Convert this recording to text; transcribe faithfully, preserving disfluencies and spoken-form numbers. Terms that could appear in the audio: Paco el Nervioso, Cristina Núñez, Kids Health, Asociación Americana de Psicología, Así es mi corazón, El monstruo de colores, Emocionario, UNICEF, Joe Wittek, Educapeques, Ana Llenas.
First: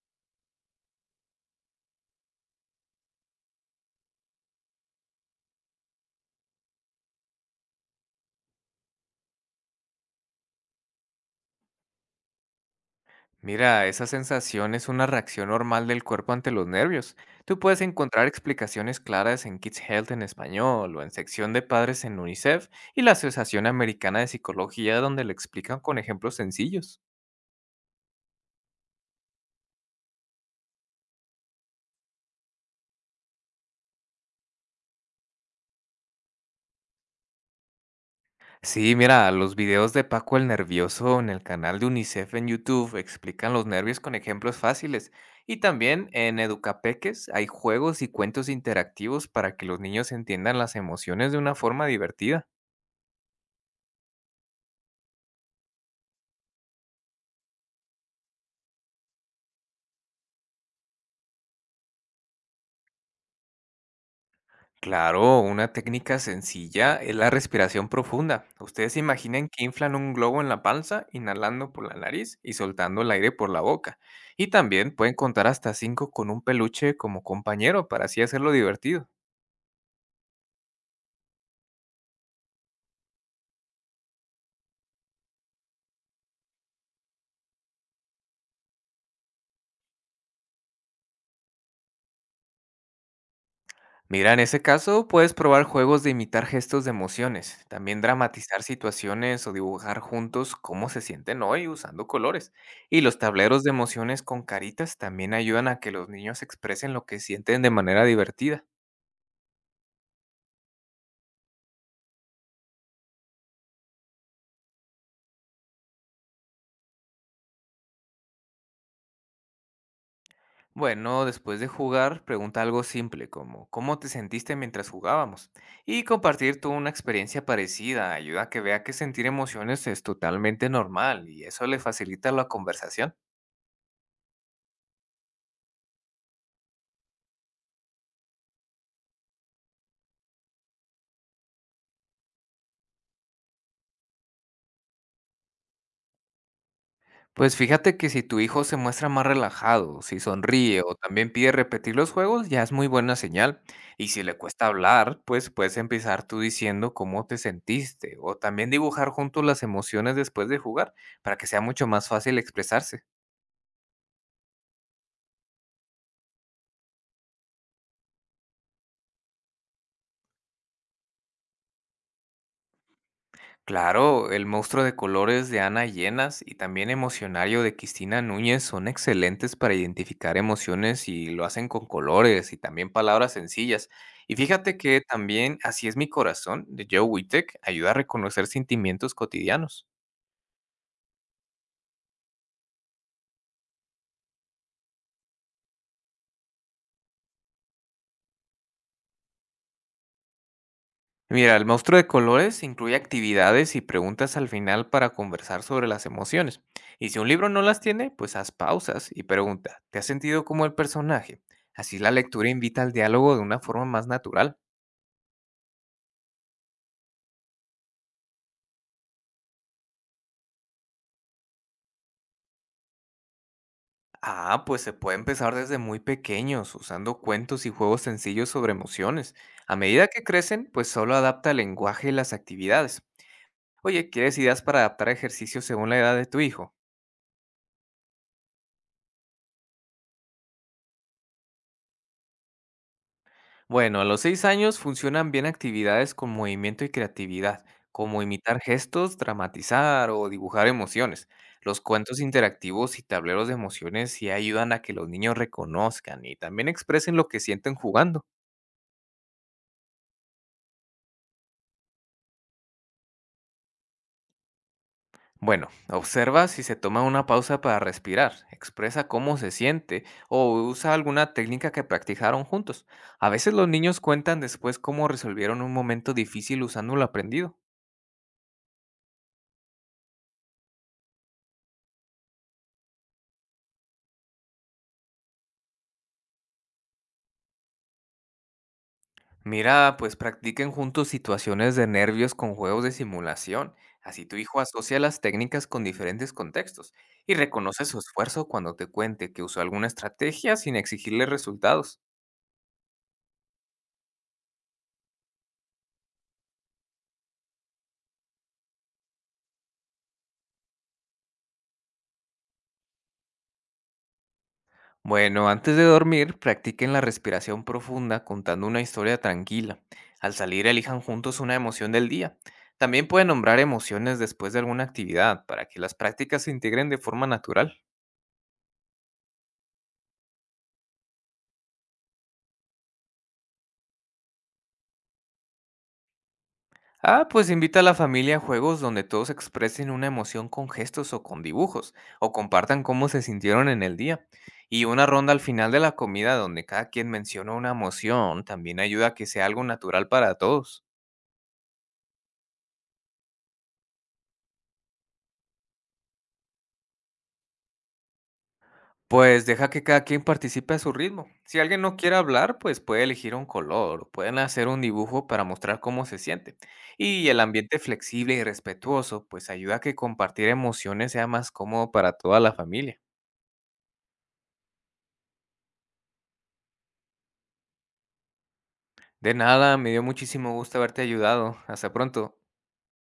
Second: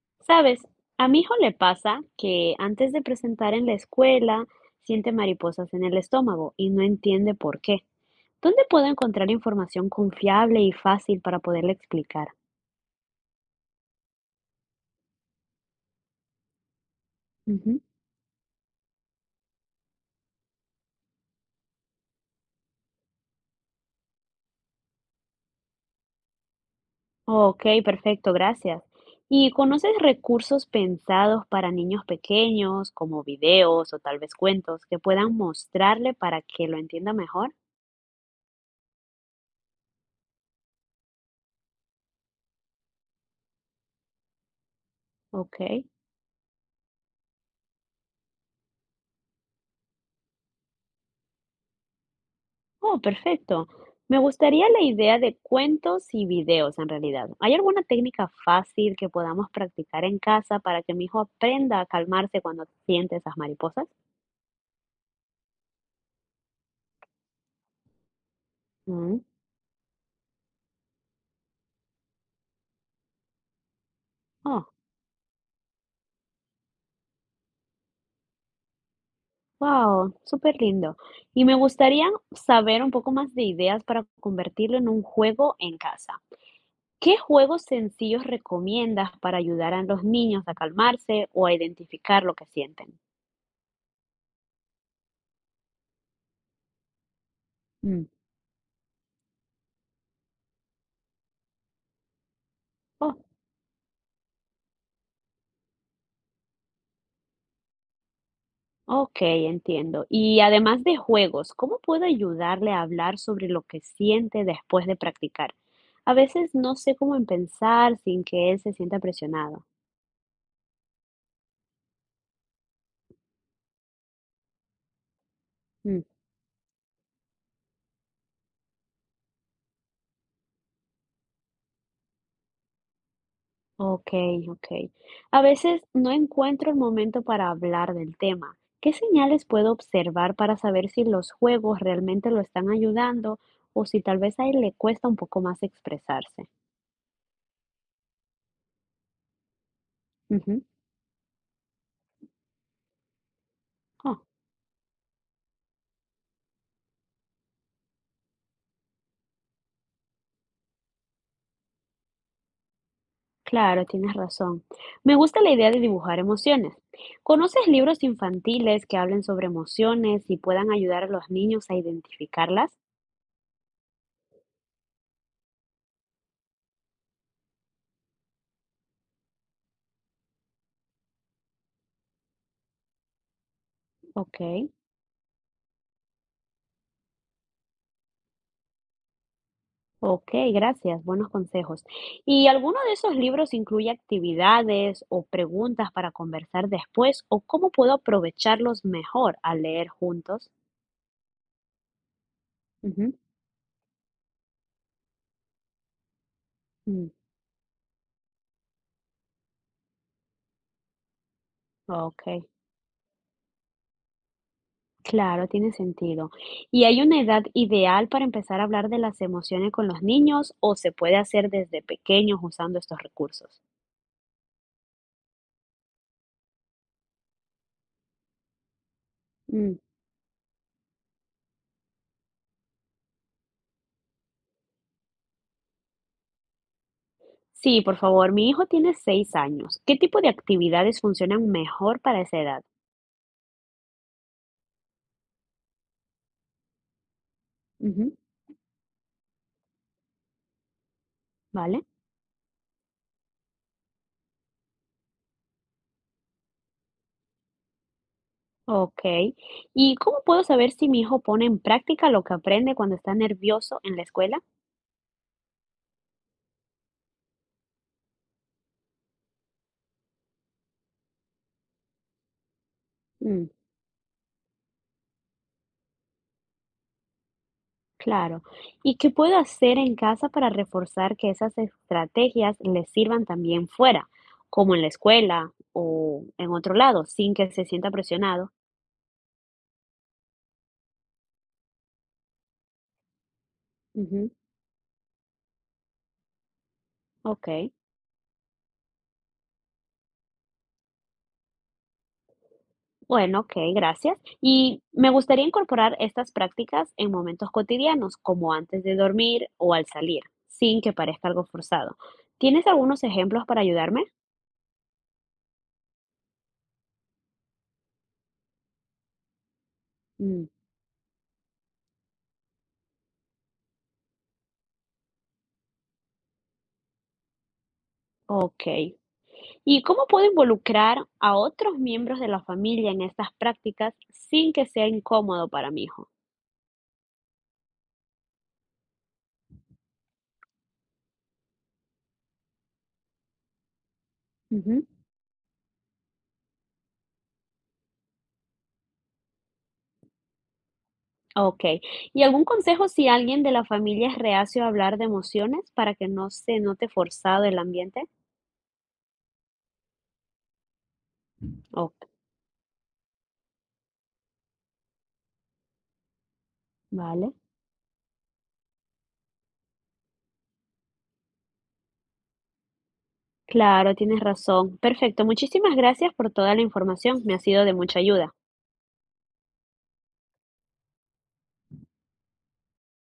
Sabes, a mi hijo le pasa que antes de presentar en la escuela siente mariposas en el estómago y no entiende por qué. ¿Dónde puedo encontrar información confiable y fácil para poderle explicar? Mira, esa sensación es una reacción normal del cuerpo ante los nervios. Tú Ujú. puedes encontrar explicaciones claras en Kids Health en español o en sección de padres en UNICEF y la Asociación Americana de Psicología donde lo explican con ejemplos sencillos. Ok, perfecto, gracias. ¿Y conoces recursos pensados para niños pequeños, como videos o tal vez cuentos, que puedan mostrarle para que lo entienda mejor? Sí, mira, los videos de Paco el Nervioso en el canal de UNICEF en YouTube explican los nervios con ejemplos fáciles. Y Ok. también en Educapeques hay juegos y cuentos interactivos para que los niños entiendan las emociones de una forma divertida. Oh, perfecto. Me gustaría la idea de cuentos y videos en realidad. ¿Hay alguna técnica fácil que podamos practicar en casa para que mi hijo aprenda a calmarse cuando siente esas mariposas? Claro, una técnica sencilla es la respiración profunda. Ustedes se Mm. imaginen que inflan un globo en la panza, inhalando por la nariz y soltando el aire por la boca. Y Oh, también pueden contar hasta cinco con un peluche como compañero para así hacerlo divertido. wow, súper lindo. Y me gustaría saber un poco más de ideas para convertirlo en un juego en casa. ¿Qué juegos sencillos recomiendas para ayudar a los niños a calmarse o a identificar lo que sienten? Mira, en ese caso puedes probar juegos de imitar gestos de emociones, también Mm. dramatizar situaciones o dibujar juntos cómo se sienten hoy usando colores. Y los tableros de emociones con caritas también ayudan a que los niños expresen lo que sienten de manera divertida. Ok, entiendo. Y además de juegos, ¿cómo puedo ayudarle a hablar sobre lo que siente después de practicar? A veces no sé cómo empezar sin que él se sienta presionado. Bueno, después de jugar, pregunta algo simple como: ¿cómo te sentiste mientras jugábamos? Mm, Y compartir tú una experiencia parecida ayuda a que vea que sentir emociones es totalmente normal, y eso le facilita la conversación. ok, ok. A veces no encuentro el momento para hablar del tema. ¿Qué señales puedo observar para saber si los juegos realmente lo están ayudando o si tal vez a él le cuesta un poco más expresarse? Pues fíjate que si tu hijo se muestra más relajado, si Ujú. sonríe o también pide repetir los juegos, ya es muy buena señal. Y Ah, si le cuesta hablar, pues puedes empezar tú diciendo cómo te sentiste o también dibujar juntos las emociones después de jugar, para que sea mucho más fácil expresarse. claro, tienes razón. Me gusta la idea de dibujar emociones. ¿Conoces libros infantiles que hablen sobre emociones y puedan ayudar a los niños a identificarlas? Claro, El monstruo de colores de Ana Llenas y también Emocionario de Cristina Núñez son excelentes para identificar emociones, y lo hacen con colores y también palabras sencillas. Y Ok, fíjate que también Así es mi corazón, de Joe Wittek, ayuda a reconocer sentimientos cotidianos. ok, gracias, buenos consejos. ¿Y alguno de esos libros incluye actividades o preguntas para conversar después o cómo puedo aprovecharlos mejor al leer juntos? Mira, El monstruo de colores incluye Ujú, actividades y preguntas al final para conversar sobre las emociones. mm, Y si un libro no las tiene, pues haz pausas y pregunta: ¿te has sentido como el personaje? Así la ok. lectura invita al diálogo de una forma más natural. Claro, tiene sentido. ¿Y hay una edad ideal para empezar a hablar de las emociones con los niños o se puede hacer desde pequeños usando estos recursos? Ah, pues se puede empezar desde muy pequeños, usando cuentos y juegos sencillos sobre emociones. Mm, A medida que crecen, pues solo adapta el lenguaje y las actividades. Oye, ¿quieres ideas para adaptar ejercicios según la edad de tu hijo? sí, por favor, mi hijo tiene seis años. ¿Qué tipo de actividades funcionan mejor para esa edad? Bueno, a los seis años funcionan bien actividades con movimiento y creatividad, Ujú, como imitar gestos, dramatizar o dibujar emociones. Los ¿vale? cuentos interactivos y tableros de emociones sí ayudan a que los niños reconozcan y también expresen lo que sienten jugando. Ok. ¿Y cómo puedo saber si mi hijo pone en práctica lo que aprende cuando está nervioso en la escuela? Bueno, observa si se toma una pausa para respirar, expresa cómo se siente o usa alguna técnica que practicaron juntos. A veces los niños cuentan después cómo resolvieron un momento difícil usando lo aprendido. Claro. ¿Y qué puedo hacer en casa para reforzar que esas estrategias les sirvan también fuera, como en la escuela o en otro lado, sin que se sienta presionado? Mira, pues practiquen juntos situaciones de nervios con juegos de simulación. Así Ujú, tu hijo asocia las técnicas con diferentes contextos y ok, reconoce su esfuerzo cuando te cuente que usó alguna estrategia, sin exigirle resultados. bueno, ok, gracias. Y me gustaría incorporar estas prácticas en momentos cotidianos, como antes de dormir o al salir, sin que parezca algo forzado. ¿Tienes algunos ejemplos para ayudarme? Bueno, antes de dormir, practiquen la respiración profunda contando una historia tranquila. Al Mm, salir, elijan juntos una emoción del día. También pueden nombrar emociones después de alguna actividad, para que las prácticas se integren de forma natural. ok. ¿Y cómo puedo involucrar a otros miembros de la familia en estas prácticas sin que sea incómodo para mi hijo? Ah, pues invita a la familia a juegos donde todos expresen una emoción con gestos o con dibujos, o compartan cómo se sintieron en el día. Y Ujú, una ronda al final de la comida donde cada quien menciona una emoción también ayuda a que sea algo natural para todos. ok. ¿Y algún consejo si alguien de la familia es reacio a hablar de emociones para que no se note forzado el ambiente? Pues deja que cada quien participe a su ritmo. Si alguien Ok, no quiere hablar, pues puede elegir un color o pueden hacer un dibujo para mostrar cómo se siente. Y vale. el ambiente flexible y respetuoso pues ayuda a que compartir emociones sea más cómodo para toda la familia. Claro, tienes razón. Perfecto. Muchísimas gracias por toda la información. Me ha sido de mucha ayuda. De nada, me dio muchísimo gusto haberte ayudado. Hasta pronto.